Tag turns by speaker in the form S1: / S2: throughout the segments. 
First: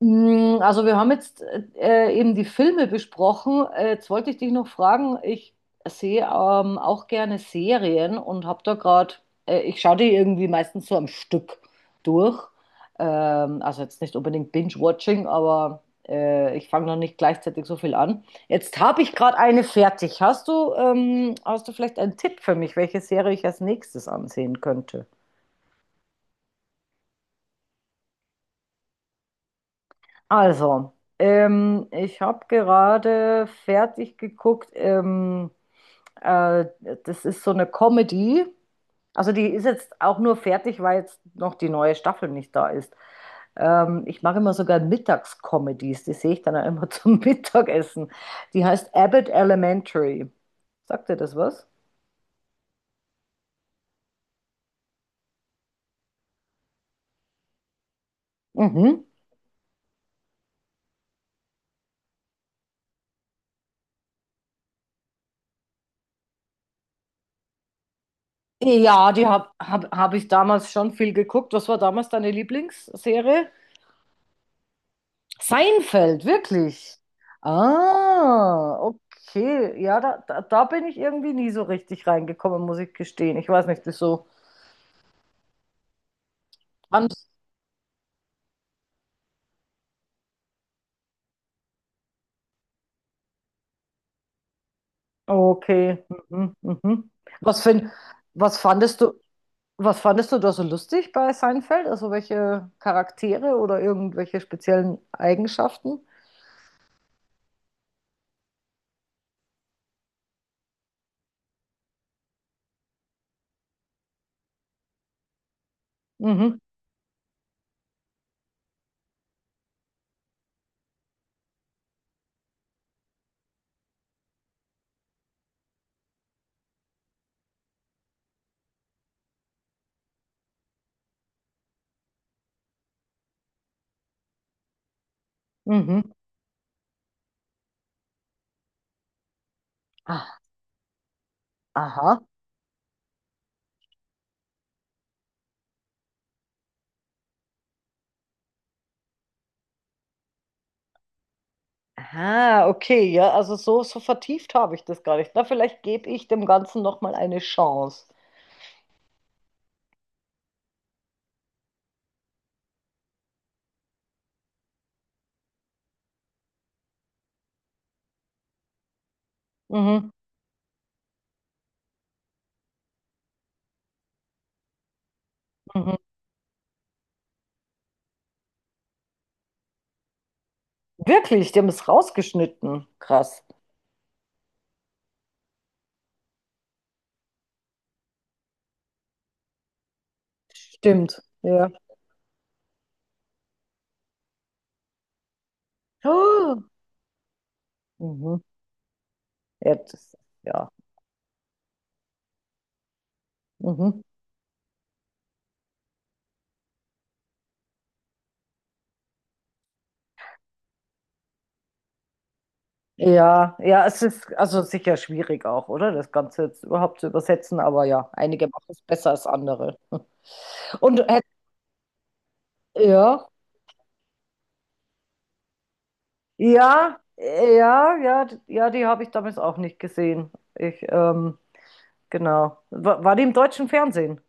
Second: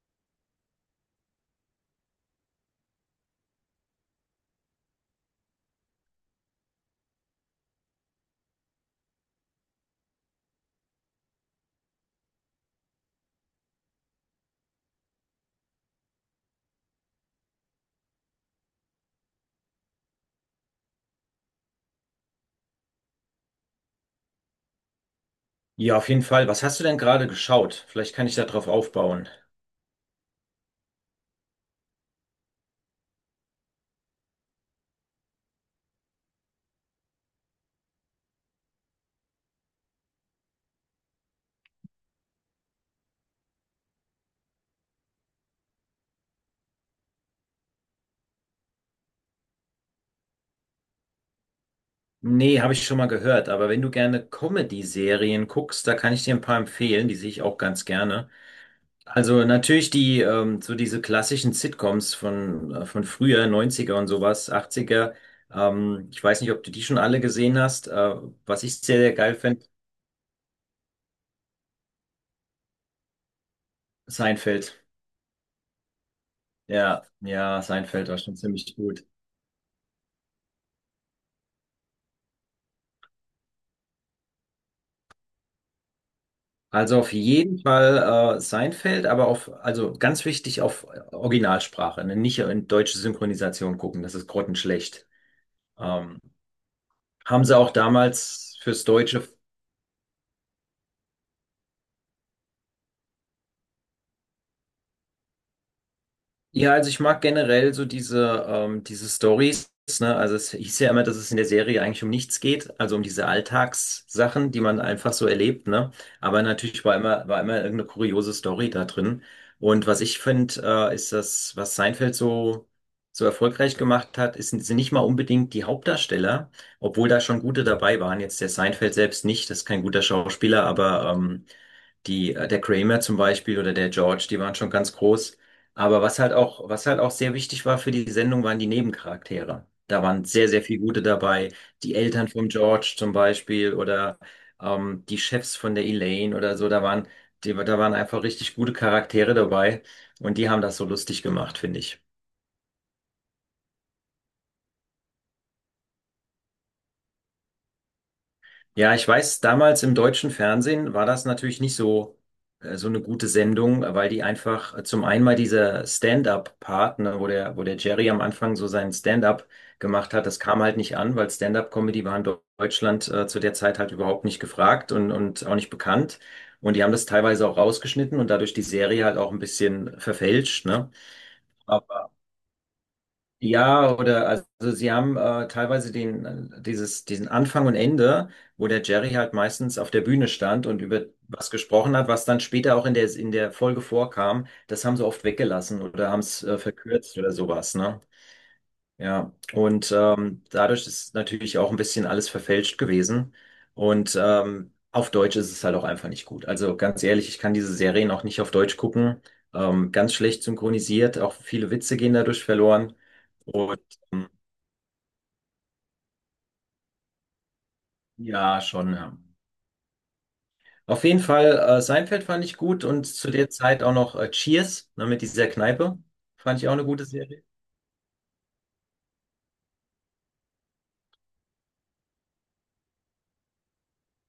S1: Also wir haben jetzt eben die Filme besprochen. Jetzt wollte ich dich noch fragen, ich sehe auch gerne Serien und habe da gerade, ich schaue die irgendwie meistens so am Stück durch. Also jetzt nicht unbedingt Binge-Watching, aber ich fange noch nicht gleichzeitig so viel an. Jetzt habe ich gerade eine fertig. Hast du vielleicht einen Tipp für mich, welche Serie ich als nächstes ansehen könnte?
S2: Ja, auf jeden Fall. Was hast du denn gerade geschaut? Vielleicht kann ich da drauf aufbauen.
S1: Also, ich habe gerade fertig geguckt. Äh, das ist so eine Comedy. Also die ist jetzt auch nur fertig, weil jetzt noch die neue Staffel nicht da ist. Ich mache immer sogar Mittagscomedies. Die sehe ich dann auch immer zum Mittagessen. Die heißt Abbott Elementary. Sagt dir das was?
S2: Nee, habe ich schon mal gehört, aber wenn du gerne Comedy-Serien guckst, da kann ich dir ein paar empfehlen, die sehe ich auch ganz gerne.
S1: Mhm.
S2: Also natürlich so diese klassischen Sitcoms von früher, 90er und sowas, 80er. Ich weiß nicht, ob du die schon alle gesehen hast. Was ich sehr,
S1: Ja,
S2: sehr
S1: die
S2: geil
S1: habe
S2: finde:
S1: hab, hab hab ich damals schon viel geguckt. Was war damals deine Lieblingsserie?
S2: Seinfeld.
S1: Seinfeld, wirklich.
S2: Ja, ja, Seinfeld war schon ziemlich
S1: Ah,
S2: gut.
S1: okay. Ja, da bin ich irgendwie nie so richtig reingekommen, muss ich gestehen. Ich weiß nicht, wieso.
S2: Also auf
S1: Fand-
S2: jeden Fall Seinfeld, aber also ganz wichtig auf Originalsprache, ne? Nicht in deutsche Synchronisation gucken, das ist grottenschlecht.
S1: Okay.
S2: Ähm,
S1: Mhm, mhm.
S2: Haben sie
S1: Was
S2: auch
S1: find, was
S2: damals fürs
S1: fandest du,
S2: Deutsche.
S1: was fandest du da so lustig bei Seinfeld? Also welche Charaktere oder irgendwelche speziellen Eigenschaften?
S2: Ja, also ich mag generell so diese Stories, ne? Also es hieß ja immer, dass es in der Serie eigentlich um nichts geht, also um diese Alltagssachen, die man einfach so erlebt, ne? Aber
S1: Mhm,
S2: natürlich war immer irgendeine kuriose Story da drin. Und was ich finde, ist das, was Seinfeld so, so erfolgreich gemacht hat, ist, sind nicht mal unbedingt die Hauptdarsteller, obwohl da schon gute dabei waren. Jetzt der Seinfeld selbst nicht, das ist kein guter Schauspieler, aber der Kramer zum Beispiel oder der George, die waren schon ganz groß. Aber
S1: mhm.
S2: was halt auch sehr wichtig war für die Sendung, waren die Nebencharaktere. Da waren
S1: Ah,
S2: sehr, sehr viele gute dabei. Die
S1: aha.
S2: Eltern von George zum Beispiel oder die Chefs von der Elaine oder so. Da waren einfach richtig gute Charaktere dabei, und die haben das so lustig gemacht, finde ich.
S1: Ah, okay, ja, also so vertieft habe ich das gar nicht. Na, vielleicht gebe ich dem Ganzen noch mal eine Chance.
S2: Ja, ich weiß, damals im deutschen Fernsehen war das natürlich nicht so eine gute Sendung, weil die einfach zum einen mal dieser Stand-up-Part, ne, wo der Jerry am Anfang so seinen Stand-up
S1: Mhm.
S2: gemacht hat. Das kam halt nicht an, weil Stand-up-Comedy war in Deutschland zu der Zeit halt überhaupt nicht gefragt und auch nicht
S1: Mhm.
S2: bekannt. Und die haben das teilweise auch rausgeschnitten und dadurch die Serie halt auch ein bisschen verfälscht, ne?
S1: Wirklich, die haben es rausgeschnitten. Krass.
S2: Ja, oder also sie haben teilweise diesen Anfang und Ende, wo der Jerry halt meistens auf der Bühne stand und über
S1: Stimmt,
S2: was
S1: ja.
S2: gesprochen hat, was dann später auch in der Folge vorkam. Das haben sie oft weggelassen oder haben es
S1: Ah,
S2: verkürzt oder sowas, ne?
S1: Mhm.
S2: Ja,
S1: Ja,
S2: und
S1: das, ja.
S2: dadurch ist natürlich auch ein bisschen alles verfälscht gewesen.
S1: Mhm.
S2: Und auf Deutsch ist es halt auch einfach nicht gut. Also ganz ehrlich, ich kann diese Serien auch nicht auf Deutsch gucken. Ganz schlecht synchronisiert, auch viele Witze gehen dadurch verloren.
S1: Ja,
S2: Und
S1: ja, es
S2: ähm,
S1: ist also sicher schwierig auch, oder? Das Ganze jetzt überhaupt zu übersetzen, aber ja, einige
S2: ja,
S1: machen es
S2: schon.
S1: besser
S2: Ja.
S1: als andere. Und
S2: Auf jeden
S1: hätt-
S2: Fall, Seinfeld fand ich gut und
S1: ja,
S2: zu der Zeit auch noch Cheers, ne, mit dieser Kneipe. Fand ich auch eine
S1: ja,
S2: gute Serie.
S1: ja, ja, ja, die habe ich damals auch nicht gesehen. Genau. War die im deutschen Fernsehen?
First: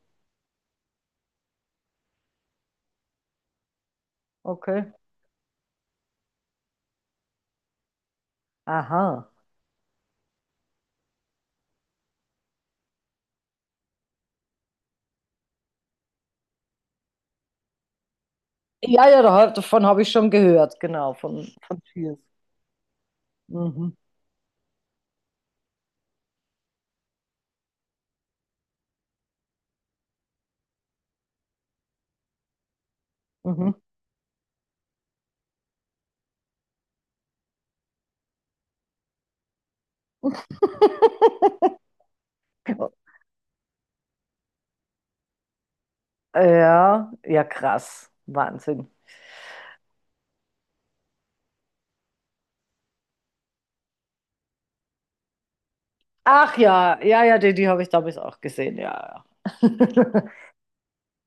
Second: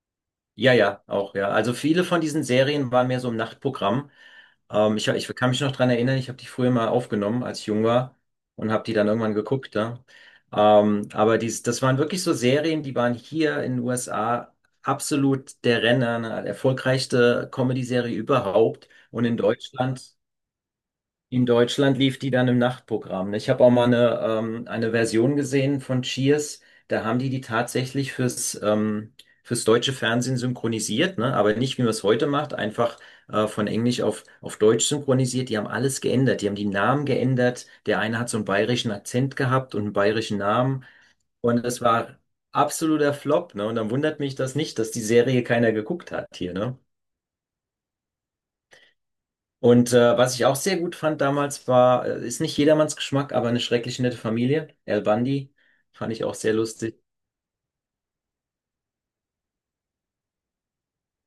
S2: Ja, ja, auch, ja. Also viele von diesen Serien waren mehr so im Nachtprogramm.
S1: Okay.
S2: Ich kann mich noch dran erinnern, ich habe die früher mal aufgenommen, als ich jung war, und habe die dann
S1: Aha.
S2: irgendwann geguckt. Ja. Aber das waren wirklich so Serien, die waren hier in den USA absolut der Renner, eine erfolgreichste Comedy-Serie überhaupt.
S1: Ja, ja,
S2: Und in
S1: davon habe ich
S2: Deutschland
S1: schon gehört, genau,
S2: in
S1: von
S2: Deutschland
S1: Cheers.
S2: lief die dann im Nachtprogramm. Ich habe auch mal
S1: Mhm.
S2: eine Version gesehen von Cheers. Da haben die die tatsächlich fürs deutsche Fernsehen synchronisiert, ne? Aber nicht, wie man es heute macht, einfach von
S1: Mhm.
S2: Englisch auf Deutsch synchronisiert. Die haben alles geändert. Die haben die Namen geändert. Der eine hat so einen bayerischen Akzent gehabt und einen bayerischen Namen. Und das war absoluter Flop, ne? Und dann wundert mich das nicht, dass die Serie keiner geguckt hat hier, ne?
S1: Ja, ja, krass. Wahnsinn.
S2: Und was ich auch sehr gut fand damals war, ist nicht jedermanns Geschmack, aber eine schrecklich nette Familie. Al Bundy fand ich auch sehr
S1: Ach ja,
S2: lustig.
S1: ja, ja, die habe ich damals auch gesehen, ja, ja.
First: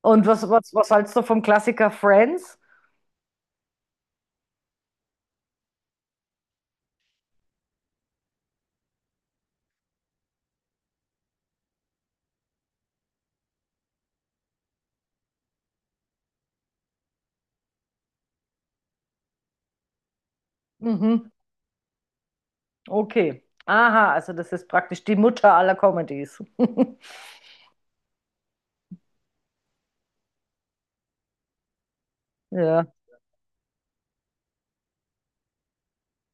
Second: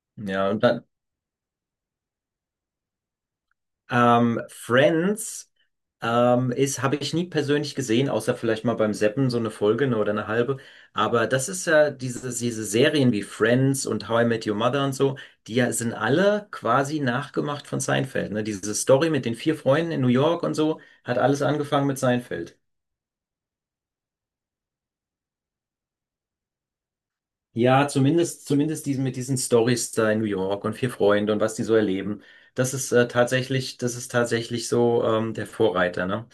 S1: Und was,
S2: Ja, und
S1: was,
S2: dann
S1: was hältst du vom Klassiker Friends?
S2: Friends habe ich nie persönlich gesehen, außer vielleicht mal beim Seppen so eine Folge, ne, oder eine halbe. Aber das ist ja diese Serien wie Friends und How I Met Your Mother und so, die ja sind alle quasi nachgemacht von Seinfeld. Ne? Diese Story mit den vier Freunden in New York und so hat
S1: Mhm.
S2: alles angefangen mit Seinfeld.
S1: Okay. Aha, also das ist praktisch die Mutter aller Comedies.
S2: Ja, zumindest mit diesen Stories da in New York und vier Freunde und was die so erleben. Das
S1: Ja,
S2: ist äh, tatsächlich, das ist tatsächlich so der Vorreiter, ne?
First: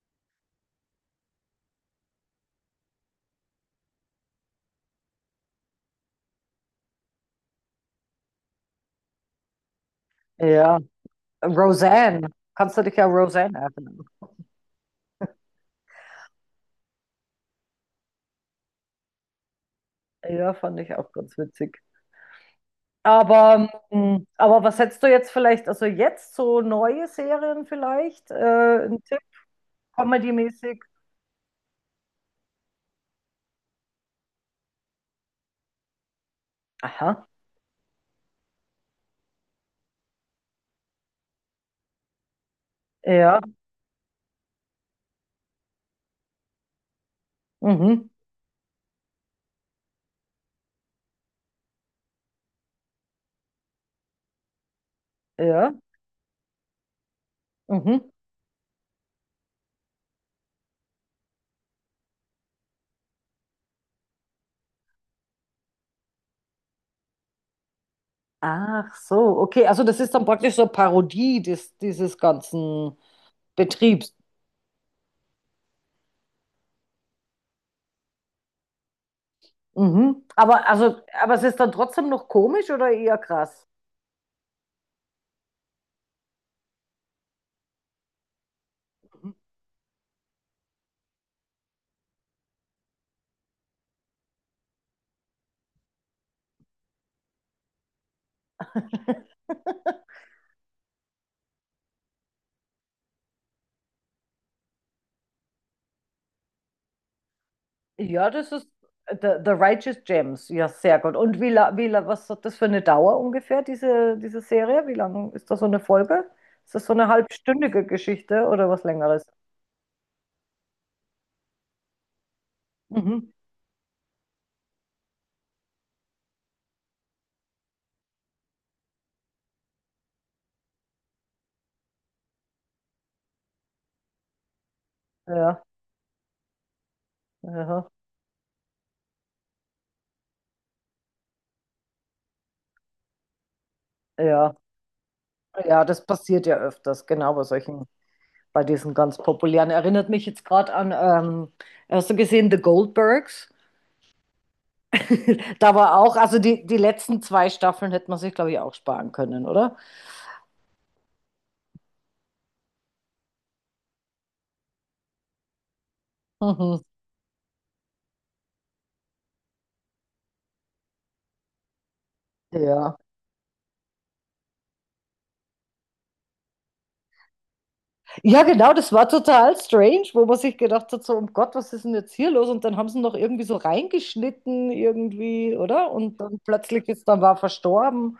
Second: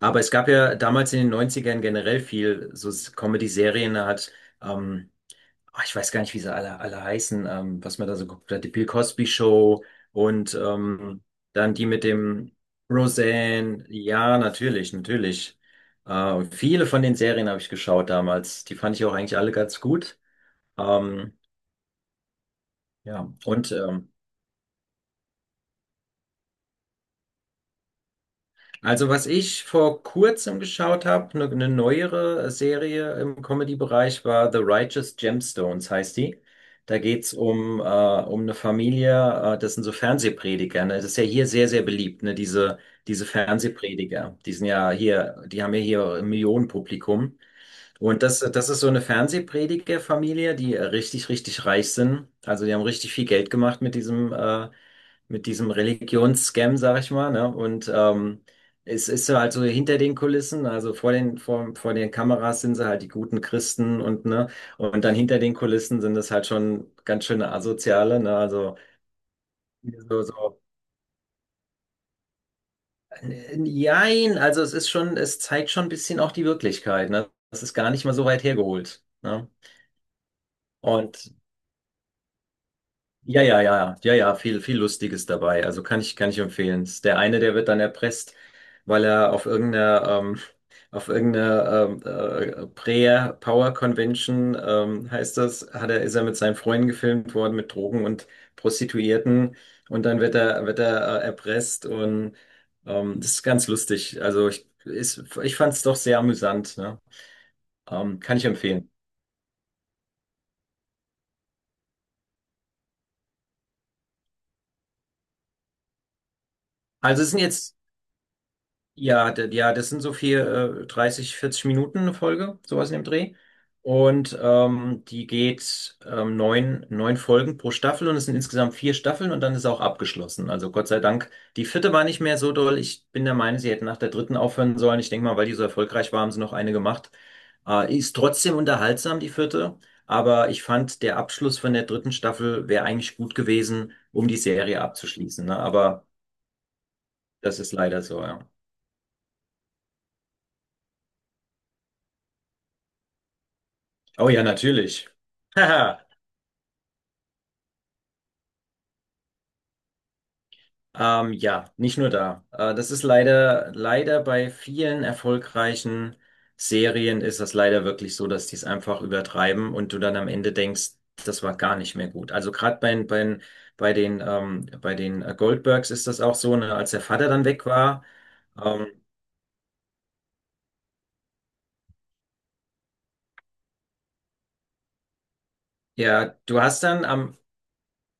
S2: Aber es gab ja damals in den 90ern generell viel so Comedy-Serien, ähm, ich weiß gar nicht, wie sie alle heißen, was man da so geguckt hat, die Bill Cosby Show und
S1: ja.
S2: dann die mit
S1: Roseanne.
S2: dem
S1: Kannst du dich ja Roseanne
S2: Roseanne.
S1: erinnern?
S2: Ja, natürlich, natürlich. Viele von den Serien habe ich geschaut damals. Die fand ich auch eigentlich alle ganz gut.
S1: Ja, fand ich auch ganz
S2: Ähm,
S1: witzig.
S2: ja,
S1: Aber,
S2: und
S1: ähm, aber was hättest du jetzt vielleicht, also jetzt so neue Serien vielleicht? Ein
S2: also
S1: Tipp,
S2: was ich vor kurzem
S1: Comedy-mäßig?
S2: geschaut habe, eine neuere Serie im Comedy-Bereich, war The Righteous Gemstones, heißt die. Da
S1: Aha,
S2: geht's um eine Familie, das sind so Fernsehprediger. Ne? Das ist ja hier sehr, sehr beliebt, ne? Diese
S1: ja,
S2: Fernsehprediger. Die haben ja hier ein Millionenpublikum.
S1: mhm,
S2: Und das ist so eine Fernsehpredigerfamilie, die richtig, richtig reich sind. Also die haben richtig viel Geld gemacht mit diesem
S1: ja,
S2: Religionsscam, sag ich mal, ne? Und
S1: mhm.
S2: es ist so halt so hinter den Kulissen, also vor den Kameras sind sie halt die guten Christen, und ne, und dann hinter den Kulissen sind das halt schon ganz schöne Asoziale, ne? Also
S1: Ach so, okay, also das ist
S2: so,
S1: dann praktisch
S2: so.
S1: so Parodie dieses ganzen Betriebs.
S2: Jein, also es ist schon, es zeigt schon ein bisschen auch die Wirklichkeit, ne? Das ist gar nicht mal so weit hergeholt, ne?
S1: Mhm. Aber, also,
S2: Und
S1: aber es ist dann trotzdem noch komisch oder eher
S2: ja, ja,
S1: krass?
S2: ja, ja, ja, viel, viel Lustiges dabei. Also kann ich empfehlen. Ist Der eine, der wird dann erpresst, weil er auf irgendeiner Prayer Power Convention, heißt das, ist er mit seinen Freunden gefilmt worden, mit Drogen und Prostituierten. Und dann wird er erpresst, und das ist ganz lustig. Also ich fand es doch sehr amüsant, ne?
S1: Ja,
S2: Kann ich
S1: das ist
S2: empfehlen.
S1: The Righteous Gems. Ja, sehr gut. Und was hat das für eine Dauer ungefähr, diese Serie? Wie lang ist das so eine Folge? Ist das so eine
S2: Also es sind jetzt.
S1: halbstündige Geschichte oder was Längeres?
S2: Ja, ja, das sind so viel, 30, 40 Minuten eine Folge, sowas in dem
S1: Mhm.
S2: Dreh. Und die geht neun Folgen pro Staffel, und es sind insgesamt vier Staffeln und dann ist auch abgeschlossen. Also Gott sei Dank, die vierte war nicht mehr so doll. Ich bin der Meinung, sie hätten nach der dritten aufhören sollen. Ich denke mal, weil die
S1: Ja,
S2: so erfolgreich war, haben sie noch eine gemacht.
S1: ja,
S2: Ist trotzdem unterhaltsam, die vierte. Aber ich fand, der Abschluss von der dritten Staffel wäre eigentlich gut gewesen, um die
S1: ja.
S2: Serie abzuschließen. Ne?
S1: Ja, das
S2: Aber
S1: passiert ja öfters, genau bei
S2: das ist
S1: solchen,
S2: leider so, ja.
S1: bei diesen ganz populären. Erinnert mich jetzt gerade an, hast du gesehen, The Goldbergs?
S2: Oh ja, natürlich.
S1: Da war
S2: Haha.
S1: auch, also die letzten zwei Staffeln hätte man sich, glaube ich, auch sparen können, oder?
S2: Ja, nicht nur da. Das ist leider, leider bei vielen erfolgreichen
S1: Mhm.
S2: Serien ist das leider wirklich so, dass die es einfach übertreiben und du dann am Ende denkst, das war gar nicht mehr gut. Also gerade
S1: Ja.
S2: bei den Goldbergs ist das auch so, ne, als der Vater dann weg war.
S1: Ja, genau,
S2: Ähm,
S1: das war total strange, wo man sich gedacht hat, so, um Gott, was ist denn jetzt hier los? Und dann haben sie noch irgendwie so reingeschnitten, irgendwie, oder? Und
S2: ja,
S1: dann
S2: du hast
S1: plötzlich
S2: dann
S1: ist dann war
S2: am,
S1: verstorben.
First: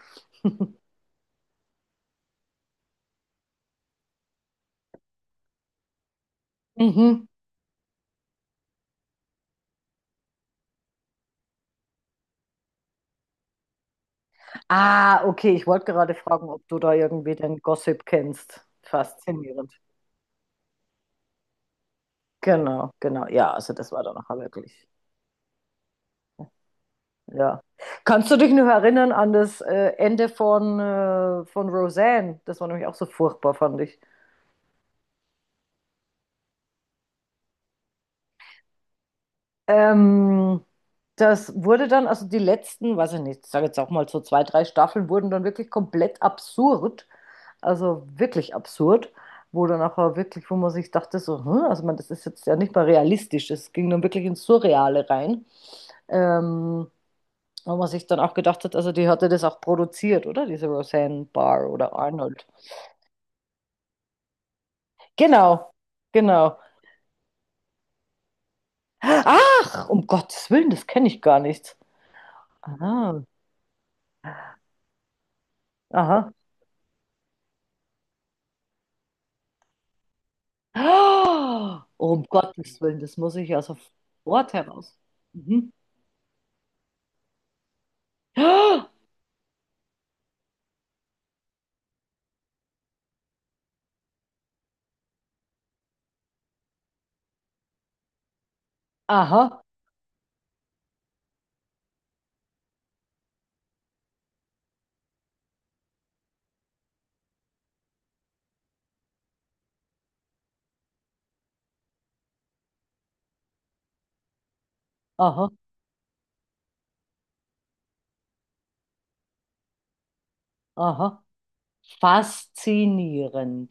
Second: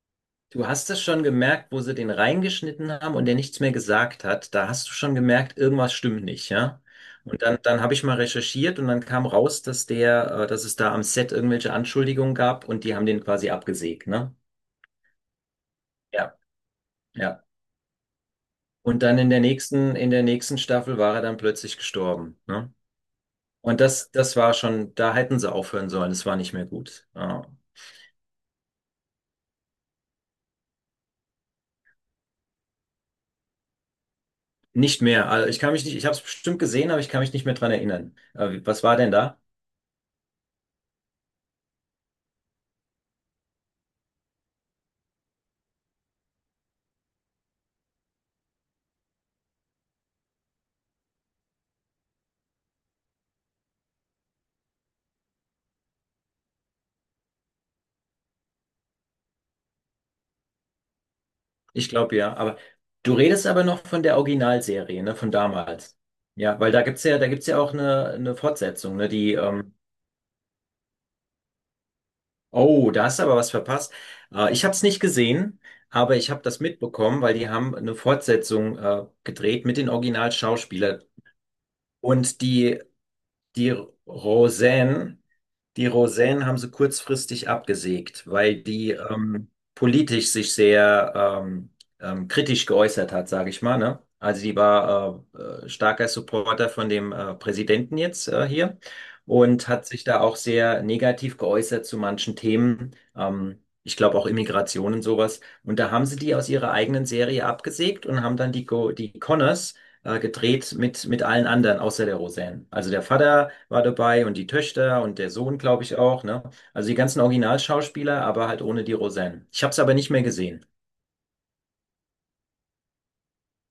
S2: Du hast es schon gemerkt, wo sie den reingeschnitten haben und der nichts mehr gesagt hat. Da hast du schon gemerkt, irgendwas stimmt nicht, ja?
S1: Mhm.
S2: Und dann habe ich mal recherchiert, und dann kam raus, dass es da am Set irgendwelche Anschuldigungen gab und die haben den quasi abgesägt, ne?
S1: Ah, okay, ich wollte gerade
S2: Ja,
S1: fragen, ob du da irgendwie
S2: ja.
S1: den Gossip kennst.
S2: Und dann in der
S1: Faszinierend.
S2: nächsten, in der nächsten Staffel war er dann plötzlich gestorben, ne?
S1: Genau, genau. Ja, also
S2: Und
S1: das war
S2: das,
S1: dann
S2: das
S1: nachher
S2: war
S1: wirklich.
S2: schon, da hätten sie aufhören sollen. Es war nicht mehr gut. Ja.
S1: Ja. Kannst du dich noch erinnern an das Ende von Roseanne? Das war nämlich auch so furchtbar, fand ich.
S2: Nicht mehr. Also ich kann mich nicht, ich habe es bestimmt gesehen, aber ich kann mich nicht mehr dran erinnern. Was war denn da?
S1: Ähm, das wurde dann, also die letzten, weiß ich nicht, ich sage jetzt auch mal so zwei, drei Staffeln, wurden dann wirklich komplett absurd. Also wirklich absurd. Wo dann nachher wirklich, wo man sich dachte, so, also man, das ist jetzt ja nicht mal realistisch. Es ging dann wirklich ins Surreale rein. Ähm, wo man sich dann auch gedacht hat, also die hatte das auch produziert, oder? Diese Roseanne Barr
S2: Ich
S1: oder
S2: glaube ja,
S1: Arnold.
S2: aber du redest aber noch von der Originalserie, ne, von
S1: Genau,
S2: damals.
S1: genau.
S2: Ja, weil da gibt's ja auch eine Fortsetzung, ne,
S1: Ach, um Gottes Willen, das kenne ich gar nicht.
S2: oh, da hast
S1: Aha,
S2: du aber was verpasst. Ich habe es nicht gesehen, aber ich
S1: aha.
S2: habe das mitbekommen, weil die haben eine Fortsetzung gedreht mit den Originalschauspielern.
S1: Oh, um
S2: Und
S1: Gottes Willen, das muss ich ja
S2: die
S1: sofort heraus.
S2: Roseanne
S1: Mhm.
S2: Die Roseanne haben sie kurzfristig abgesägt, weil
S1: Aha,
S2: die politisch sich sehr ähm, kritisch geäußert hat, sage ich mal. Ne? Also die war starker Supporter von dem Präsidenten jetzt hier, und hat sich da auch sehr negativ geäußert zu manchen Themen. Ich glaube auch Immigration und sowas. Und da haben sie die aus ihrer eigenen Serie abgesägt und haben dann die Connors gedreht mit allen anderen, außer der Roseanne. Also der Vater war dabei und die Töchter und der
S1: aha,
S2: Sohn, glaube ich, auch, ne? Also die ganzen Originalschauspieler, aber halt ohne die Roseanne. Ich habe es aber nicht mehr gesehen.
S1: aha. Faszinierend.